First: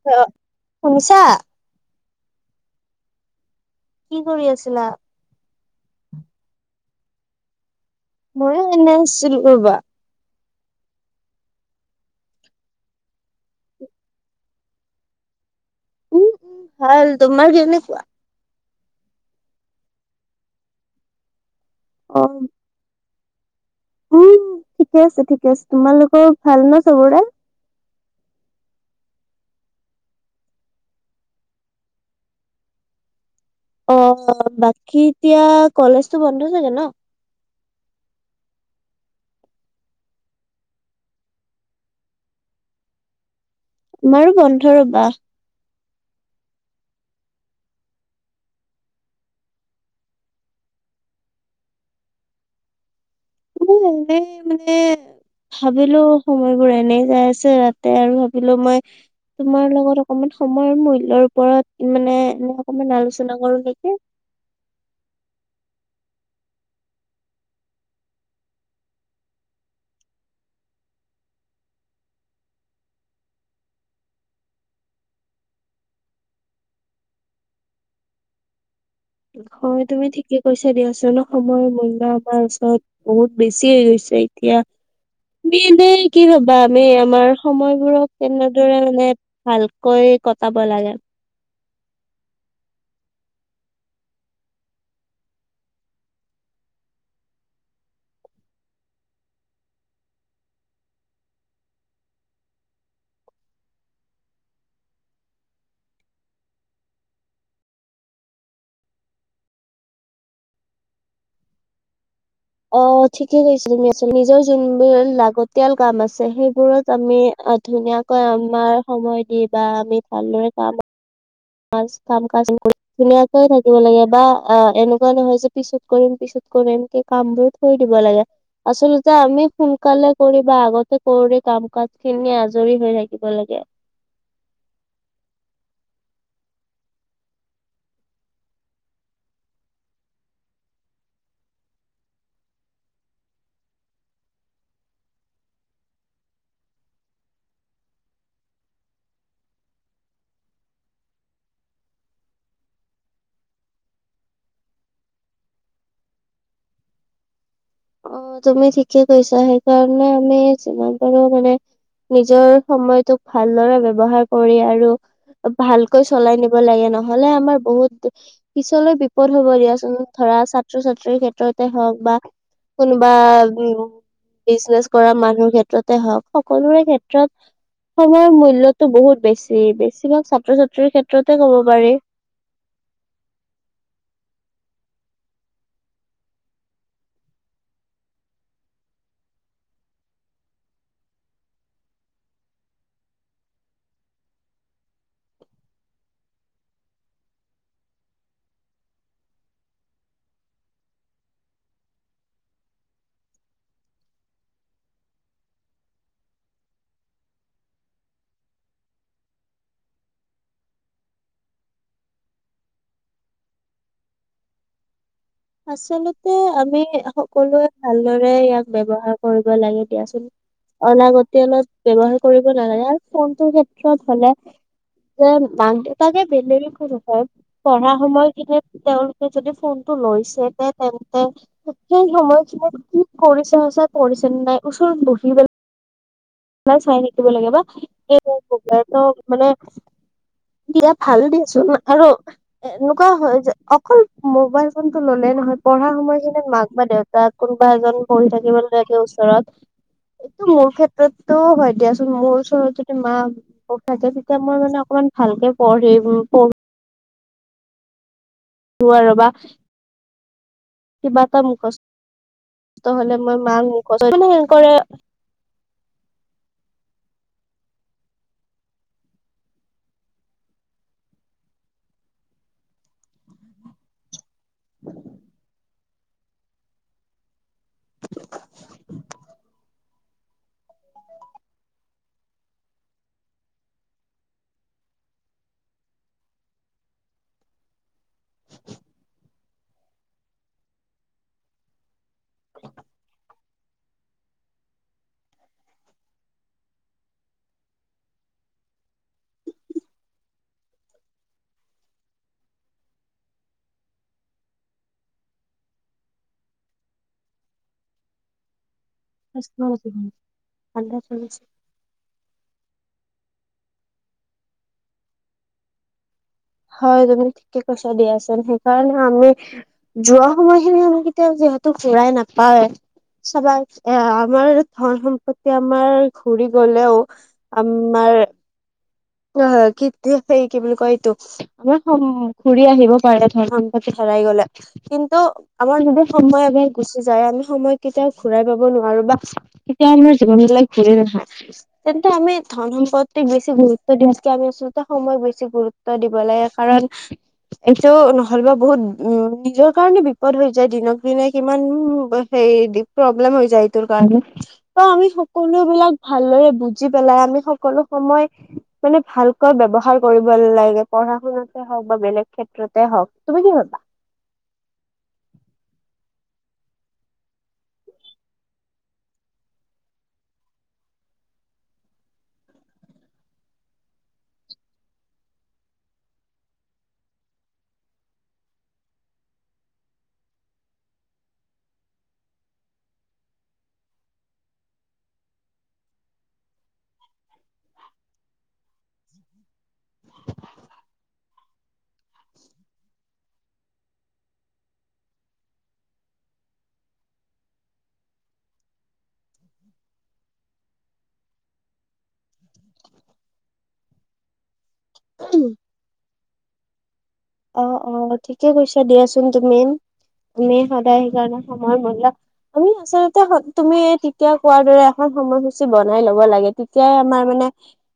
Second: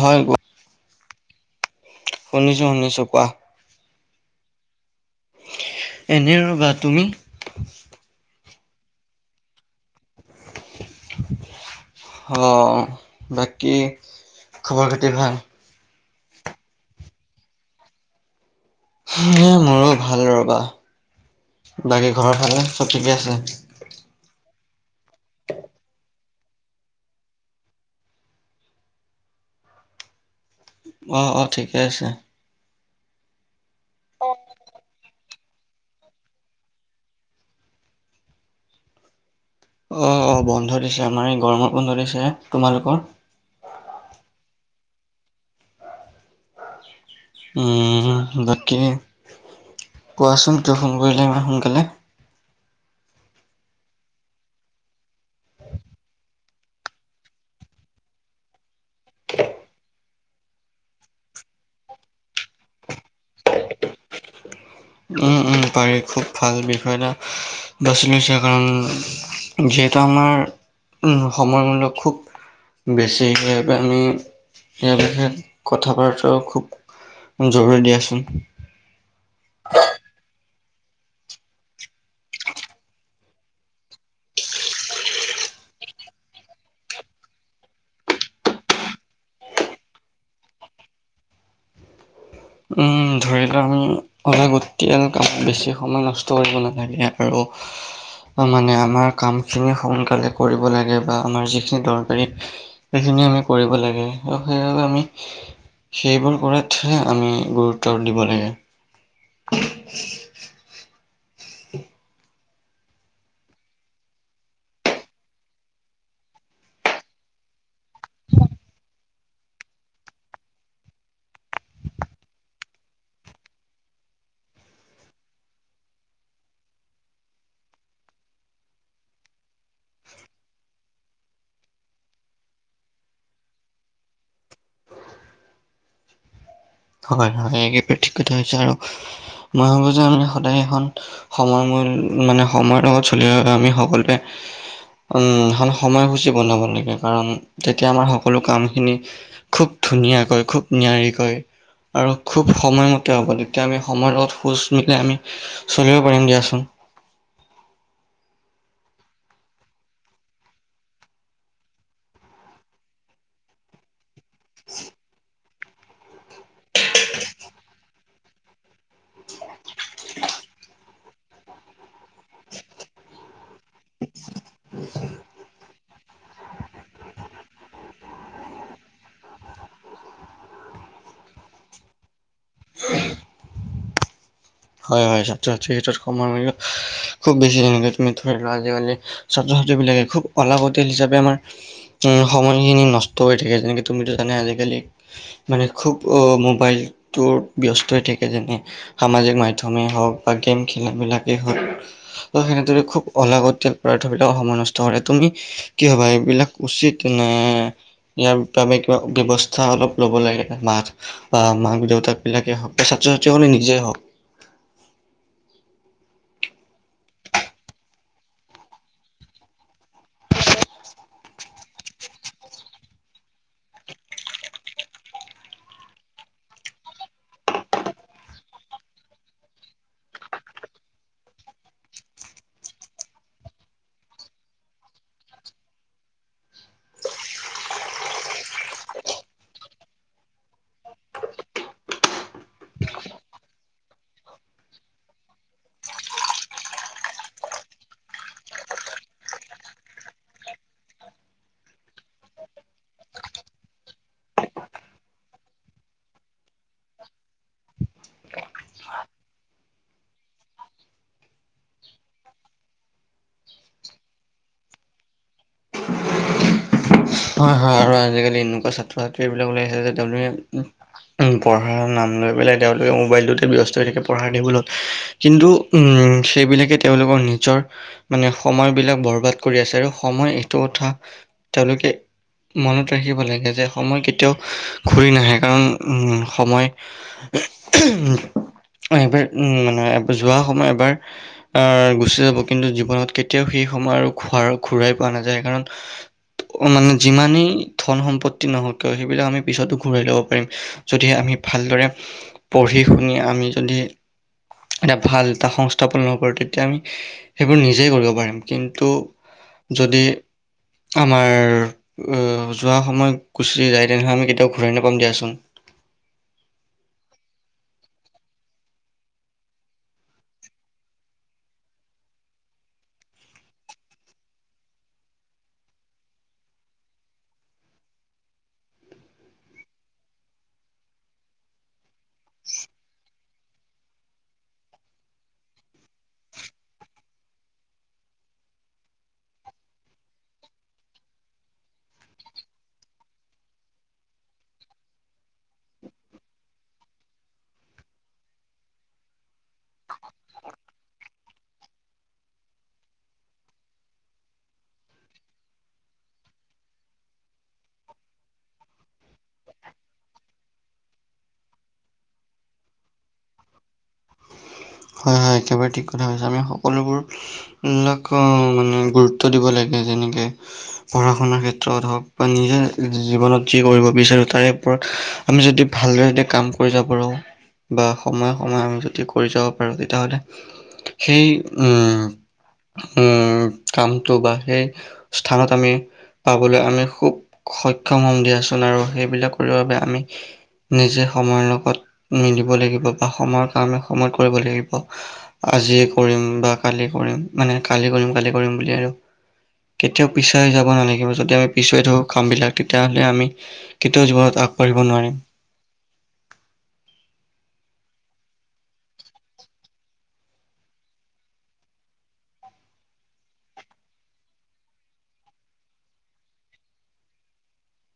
হয় অ', শুনিছা? শুনিছো শুনিছো কোৱা। কি কৰি আছিলা? এনে ৰবা তুমি? ময়ো এনে আছিলো ৰবা। অ', বাকী খবৰ খাতি ভাল? উম, উম, ভাল তোমাৰ কেনেকুৱা? এ মোৰো ভাল ৰবা বাকী অ ঘৰৰ ফালে চব ঠিকে আছে? উম, ঠিকে আছে ঠিকে আছে তোমালোকৰ ভাল ন চবৰে? অঁ', অঁ', ঠিকে আছে। অ', বাকী এতিয়া কলেজতো বন্ধ চাগে ন? অ', অ', বন্ধ দিছে আমাৰ এই গৰমত বন্ধ দিছে তোমালোকৰ? আমাৰো বন্ধ ৰবা। উম, বাকী কোৱাচোন কিয় ফোন কৰিলে ইমান সোনকালে? এনে মানে ভাবিলো সময়বোৰ এনে যাই আছে ৰাতে আৰু ভাবিলো মই তোমাৰ লগত অকমান সময়ৰ মূল্যৰ ওপৰত মানে এ অকমান আলোচনা কৰো নেকি। উম, উম, পাৰি খুব ভাল বিষয় এটা বাচি লৈছা কাৰণ যিহেতু আমাৰ উম, সময়মূলক খুব বেছি আমি ইয়াৰ বিষয়ে কথা বাৰতৰাও খুব জৰুৰী দিয়াচোন। হয় তুমি ঠিকে কৈছা দিয়াচোন সময় মূল বা আমাৰ ওচৰত বহুত বেছি হৈ গৈছে এতিয়া। তুমি এনেই কি ভবা আমি আমাৰ সময়বোৰক কেনেদৰে মানে ভালকৈ কটাব লাগে। উম, ধৰি লোৱা আমি অলাগতিয়াল কামত বেছি সময় নষ্ট কৰিব নালাগে আৰু মানে আমাৰ কামখিনি সোনকালে কৰিব লাগে বা আমাৰ যিখিনি দৰকাৰী সেইখিনি আমি কৰিব লাগে সেইবাবে আমি সেইবোৰ কৰা হে আমি গুৰুত্ব দিব লাগে। [inaudible] অ', ঠিকে কৈছ তুমি আ নিজৰ যোনবোৰ লাগতিয়াল কাম আছে সেইবোৰত আমি ধুনীয়া আমাৰ সময় দি বা আমি ভালদ কাম [unintelligible] ধুনীয়াকৈ থাকিব লাগে বা অ', এনেকুৱা নহয় যে পিছত কৰিম পিছত কৰিম কি কামবোৰত শুই দিব লাগে। আচলতে আমি সোনকালে কৰি বা আগতে কৰি কাম কাজ খিনি আজৰি হৈ থাকিব লাগে। হয় হয় একে থিক কথা কৈছে আৰু মৈ ভাবো যে আমি সদায় এখন সময় মূল মানে সময়ৰ লগত চলি আমি সকলোৱে উম, সময়সূচী বনাব লাগে কাৰণ তেতিয়া আমাৰ সকলো কামখিনি খুব ধুনীয়াকৈ খুব নিয়াৰিকৈ আৰু খুব সময়মতে হ'ব তেতিয়া আমি সময় লগত খোজ মিলাই আমি চলিব পাৰিম দিয়াচোন। অ', তুমি ঠিকে কৈছা সেইকাৰণে আমি যিমান পাৰো মানে নিজৰ সময়টোক ভালদৰে ব্যৱহাৰ কৰি আৰু ভালকৈ চলাই নিব লাগে নহলে আমাৰ বহুত পিছলৈ বিপদ হব দিয়াচোন ধৰা ছাত্ৰ ছাত্ৰীৰ ক্ষেত্ৰতে হওক বা কোনোবা উম, বিজনেচ কৰা মানুহৰ ক্ষেত্ৰতে হওক সকলোৰে ক্ষেত্ৰত সময়ৰ মূল্য়তো বহুত বেছি বেছিভাগ ছাত্ৰ ছাত্ৰীৰ ক্ষেত্ৰতে ক'ব পাৰি। [inaudible] হয় হয় ছাত্ৰ ছাত্ৰী হেতৰ কমৰ ম খুব বেছি দিনলে তমি ধৈৰিলো আজিকালি ছাত্ৰ ছাত্ৰী বিলাকে খুব অল অতিল হিচাপে আমাৰ উ সময়খিনি নষ্ট হৈ থাকে যেনেকে তুমিতো জানা আজিকালি মানে খুব মোবাইলটোত ব্যস্ত হৈ থাকে যেনে সামাজিক মাধম মথমেই হওক বা গেম খেলবিলাকেই হওক ত সেনেদৰে খুব অলাগত তেল পদাৰ্থবিলাক সময় নষ্ট কৰে তুমি কি হবা এইবিলাক উচিত নে ইয়াৰ আমি কিবা ব্যৱস্থা অলপ ল'ব লাগে মাছ বা মাক দেউতাক বিলাকে হওক বা ছাত্ৰ ছাত্ৰী কাৰে নিজেই হওক আচলতে আমি সকলোৱে ভালদৰে ইয়াক ব্যৱহাৰ কৰিব লাগে দিয়াচোন অনাগতি অলপ ব্যৱহাৰ কৰিব নালাগে আৰু ফোনটোৰ ক্ষেত্ৰত হলে যে ম দেউ তাকে বেেল খ হয় পঢ়া সময়খিনিত তেওঁলোকে যদি ফোনটো লৈছে তে তেন্তে সেই সময়খিনিত কি কৰিছে সচাই পৰিছে নে নাই ওচৰত বহি পেল ম চাই থাকিব লাগে বা সব ত মানে দিয়া ভাল দিয়াচোন আৰু এ এনেকুৱা হয় যে অকল মোবাইল ফোনতটো ললেই নহয় পঢ়া সময়খিনিত মাক বা দেউতাক তাত কোনোবা এজন বন থাকিব লাগে ওচৰত এইটো মোৰ ক্ষেত্ৰত ত ত ভাই দিয়া আচ মোৰ ওচৰততে মা তাকে তেতিয়া মই মানে অকমান ভালকে পঢ়ি উ ত আৰু ৰ বা কিবা এটা মুখচ তহ'লে মই মাক মুখচে হয় হয় আৰু আজিকালি এনেকুৱা ছাত্ৰ ছাত্ৰী এইবিলাক ওলাইিছে যে ড পঢ়াৰ নাম লৈ পেলাই তেওঁলোকে মোবাইলটোতে ব্যস্ত হৈ থাকে পঢ়াৰ দেিবলত কিন্তু সেইবিলাকে তেওঁলোকৰ নিজৰ মানে সময় বিলাক বৰবাদ কৰি আছে আৰু সময় এইটো কথা তেওঁলোকে মনত ৰাখিব লাগে যে সময় কেতিয়াও ঘূৰি নাহে কাৰণ সময় এইবাৰ উ মানে যোৱা সময় এবাৰ আহ গুচি যাব কিন্তু জীৱনত কেয়া এতিয়াও সেই সময় আৰু খ ঘূৰাই পোৱা নাযায় কাৰণ মানে যিমানেই ধন সম্পত্তি নহওক কিয় সেইবিলাক আমি পিছতো ঘূৰাই ল'ব পাৰিম যদি আমি ভালদৰে পঢ়ি শুনি আমি যদি এটা ভাল এটা সংস্থাপন নকৰোঁ তেতিয়া আমি সেইবোৰ নিজেই কৰিব পাৰিম কিন্তু আা যদি আমাৰ চলছো যোৱা সময়ত গুচি যায় তেনেহ'লে আমি কেতিয়াও ঘূৰাই নাপাম দিয়াচোন হয় তুমি ঠিকে কৈছা দিয়াচোন সেইকাৰণে আমি যোৱা সময়খিনি আমাক কেতিয়াও যিহেতু ঘুৰাই নাপায়ওঁ চবা এ আমাৰ ধন সম্পত্তি আমাৰ ঘূৰি গলেও আমাৰ অ কি সেই কি বুলি কতো আমাৰ ঘুৰি আহিব পাৰে ধৰ ধ পাতি হেৰাই গলে কিন্তু আমাৰ যদি সময় এবাৰ গুচি যায় আমি সময় কেতিয়াও ঘূৰাই পাব নোৱাৰো বা এতিয়া আমাৰ জীৱন বিলাক ঘূৰি নহা তেন্তে আমি ধন সম্পদ্ত বছি গুৰু কে আমি আচলতে সময়ক বেছি গুৰুত্ব দিব লাগে কাৰণ এইটো নহ'লবা বহুত উম নিজৰ কাৰণে বিপদ হৈ যায় দিনক দিনে কিমান সেই প্ৰব্লেম হৈ যায় তোৰ কাৰণ ত আমি সকলো বিলাক ভালদৰে বুজি পেলাই আমি সকলো সময় মানে ভালকৈ ব্যৱহাৰ কৰিব লাগে পঢ়া শুনাত হওক বা বেলেগ ক্ষেত্ৰতে হওক তুমি কি হবা হয় হয় একেবাৰে ঠিক কথা হৈছে আমি সকলোবোৰ নকওঁ মানে গুৰুত্ব দিব লাগে যেনেকে পঢ়া শুনাৰ ক্ষেত্ৰত হওক বা নিজে জীৱনত যি কৰিব বিচাৰো তাৰে ওৰত আমি যদি ভালদৰে যদি কাম কৰি যাব পাৰোঁ বা সময়ে সময়ে আমি যদি কৰি যাওঁ তেতিয়া হ'লে সেই উম উম, কামটো বা সেই স্থানত আমি পাবলৈ, আমি খুব সক্ষম হ'ম, দিয়া চোন। আৰু সেইবিলাক কৰিবৰ বাবে, আমি নিজে সময়ৰ লগত মিলিব লাগিব, আৰু সময়ৰ কাম সময়তে কৰিব লাগিব। আজি কৰিম বা কালি কৰিম। মানে, কালি কৰিম, কালি কৰিম বুলি আৰু কেতিয়াও পিছাই যাব নালাগিব। যদি আমি কামবিলাক পিছুৱাই থও তেতিয়া হ'লে আমি কেতিয়াও জীৱনত আগবাঢ়িব নোৱাৰিম। উম', অ', অ'। ঠিকেই কৈছা। দিয়া চোন। তুমি সদায় সেইকাৰণে সময়মূল্য বুজা। আমি আচলতে, তুমি তেতিয়া কোৱাৰ দৰে, এখন সময়সূচী বনাই ল'ব লাগে। তেতিয়াহে আমাৰ, মানে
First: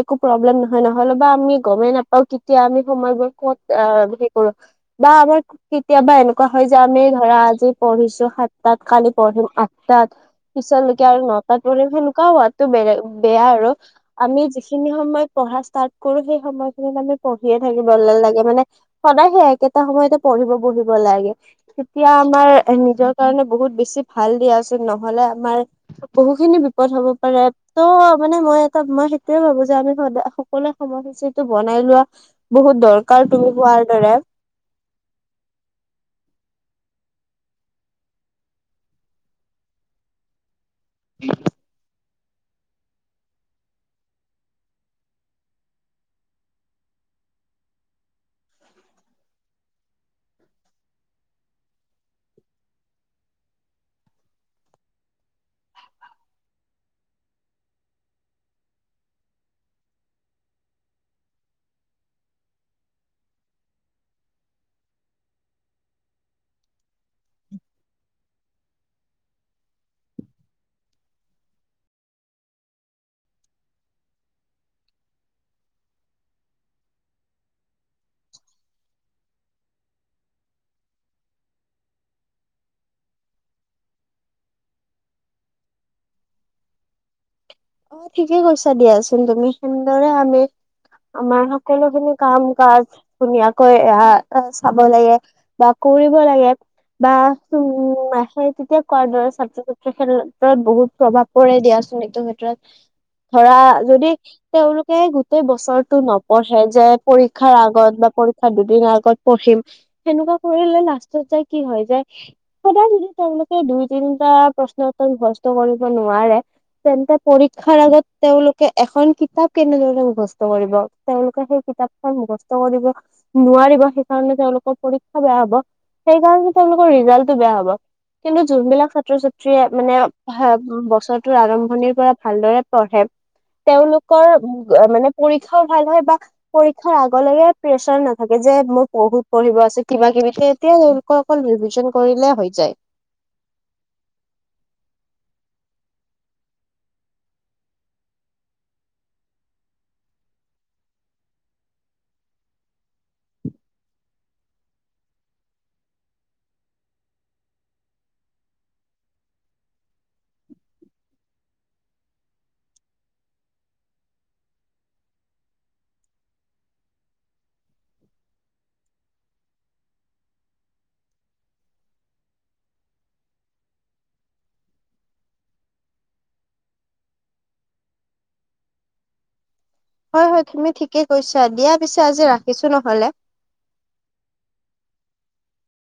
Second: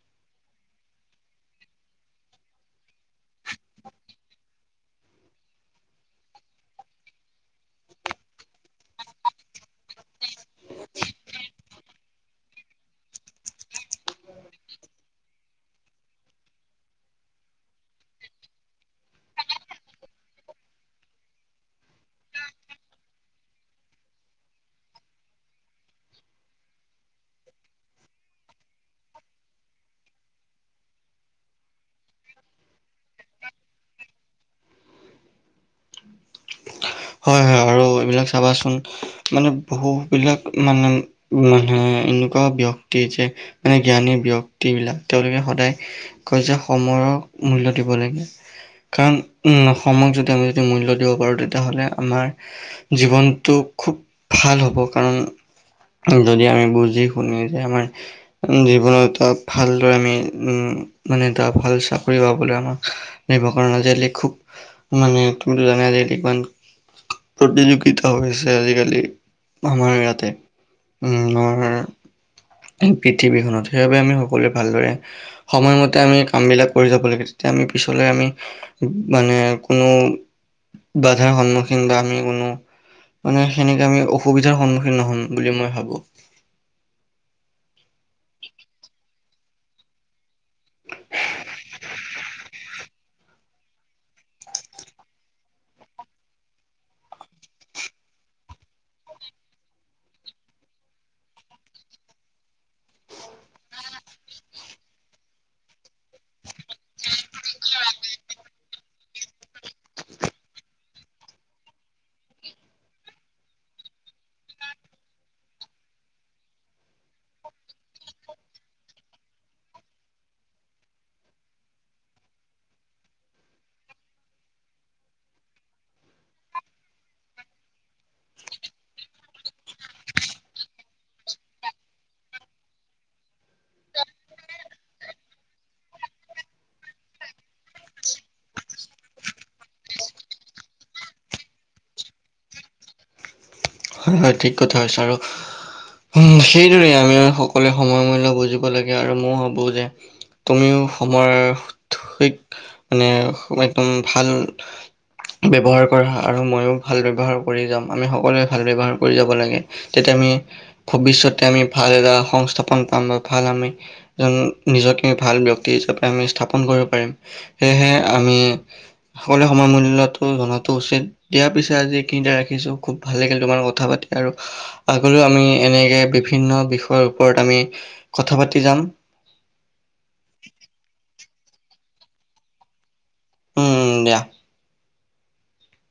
একো প্ৰব্লেম নহয়। নহ'লে, আমি গমেই নাপাওঁ কেতিয়া আমি সময়বোৰ ক'ত অপচয় অ কৰোঁ বা আমাৰ কেতিয়াবা এনেকুৱা হয় যে, আমি ধৰা আজি পঢ়িছোঁ সাতটাত কালি পঢ়িম আঠটাত। পিছলৈকে আৰু নটাত পঢ়ি। চেনেকুৱা হোৱাটো বেয়া, আৰু আমি যিখিনি সময়ত পঢ়া ষ্টাৰ্ট কৰোঁ, সেই সময়খিনিত আমি পঢ়িয়েই থাকিব লাগে, মানে। সদায়ে একেটা সময়তে পঢ়িবলৈ বহিব লাগে। তেতিয়া আমাৰ নিজৰ কাৰণে বহুত বেছি ভাল। দিয়া চোন, নহ'লে আমাৰ বহুতো বিপদ হ'ব পাৰে। তো, মানে মই এটা কথা ভাবোঁ যে, আমি সদায় সকলোৱে সময়সূচীটো বনাই লোৱা উচিত। বহুত দৰকাৰ, তুমি কোৱাৰ দৰে। হয়, হয়, আৰু ক'চাবাচোন, মানে বহু বিলাক মানুহ এনেকুৱা ব্যক্তি যে, মানে জ্ঞানী ব্যক্তিবিলাকে সদায় কৈ যে, সময়ক মূল্য দিব লাগে। কাৰণ, সময়ক যদি আমি মূল্য দিব পাৰোঁ, তেতিয়াহ'লে আমাৰ জীৱনটো খুব ভাল হ'ব, কাৰণ যদি আমি বুজি-শুনি যে, আমাৰ জীৱনত এটা ভাল চাকৰি পাবলৈ, আমাক ভালদৰে পঢ়িব লাগিব, মানে নিশ্চয়। আজি, মানে, তুমি জানাইছা আজিকালি প্ৰতি কি এটা হৈছে আজিকালি আমাৰ ইয়াত, আৰু পৃথিৱীখনত। সেইবাবে, আমি সকলোৱে ভালদৰে সময়মতে আমি কামবিলাক কৰি যাব লাগে। তেতিয়া আমি পিছলৈ মানে, কোনো বাধাৰ সন্মুখীন বা আমি কোনো মানে, চেনেকৈ আমি অসুবিধাৰ সন্মুখীন নহ'ম বুলি মই ভাবোঁ। অ', ঠিকেই কৈছা। দিয়া চোন, তুমি চেনেদৰে, আমি আমাৰ সকলোখিনি কাম-কাজ ধুনীয়াকৈ কৰিব লাগে। বা, কৰিব লাগে। বা, উম, তেতিয়া কোৱাৰ দৰে, ছাত্ৰ-ছাত্ৰীৰ ক্ষেত্ৰত বহুত প্ৰভাৱ পৰে। দিয়া চোন, নেকি? তাৰ ভিতৰত, ধৰা যদি তেওঁলোকে গোটেই বছৰটো নপঢ়ে ভাবে যে, পৰীক্ষাৰ আগত বা পৰীক্ষাৰ দুদিন আগত পঢ়িম। চেনেকুৱা কৰিলে, লাষ্টত কি হয় যে সদায়, যদি তেওঁলোকে দুই-তিনিটা প্ৰশ্নৰ উত্তৰ দিব নোৱাৰে তেন্তে, পৰীক্ষাৰ আগত তেওঁলোকে এখন কিতাপ কেনেদৰে শেষ কৰিব? তেওঁলোকে সেই কিতাপখন মুখস্থ কৰিব নোৱাৰিব। সেইকাৰণে তেওঁলোকৰ পৰীক্ষা বেয়া হ'ব। সেইকাৰণে, তেওঁলোকৰ ৰিজাল্টটো বেয়া হ'ব। কিন্তু, যোনবিলাক ছাত্ৰ-ছাত্ৰীয়ে, মানে, বছৰটোৰ আৰম্ভণিৰ পৰাই পৰাই ভালদৰে পঢ়ে, তেওঁলোকৰ, মানে, পৰীক্ষাও ভাল হয়। পৰীক্ষাৰ আগেয়ে তেওঁলোকৰ প্ৰেচাৰ নাথাকে যে, মোৰ বহুত পঢ়িব আছে, এতিয়া কিবা-কিবি তেতিয়াই অ', অকল ৰিভিজন কৰিলেই হৈ যায়। হয় হয়, ঠিক কথা হৈছে, আৰু সেইদৰে, আমি সকলোৱে সময়ৰ মূল্য বুজিব লাগে, আৰু মই ভাবোঁ যে তুমিও সময়ৰ, ঠিক মানে, একদম ভাল ব্যৱহাৰ কৰা আৰু ময়ো ভাল ব্যৱহাৰ কৰি যামওঁ আমি সকলোৱে ভাল ব্যৱহাৰ কৰি যাব লাগে, তেতিয়া আমি ভৱিষয়তে আমি ভাল এটা সংস্থাপন পাম বা ভাল আমি যেন নিজকে ভাল ব্যক্তি হিচাপে আমি স্থাপন কৰিব পাৰিম, সেয়েহে আমি সকলোৱে সময় মূল্যটো জনাতো উচিত দিয়াৰ পিছত আজি এইখিনিতে ৰাখিছো খুব ভাল লাগিল তোমাৰ কথা কথা পাতি আৰু আগলৈও আমি এনেকে বিভিন্ন বিষয়ৰ ওপৰত আমি, কথা পাতি যাম। হয় হয় তুমি ঠিকে কৈছা, দিয়া পিছে আজি ৰাখিছো নহলে। উম দিয়া।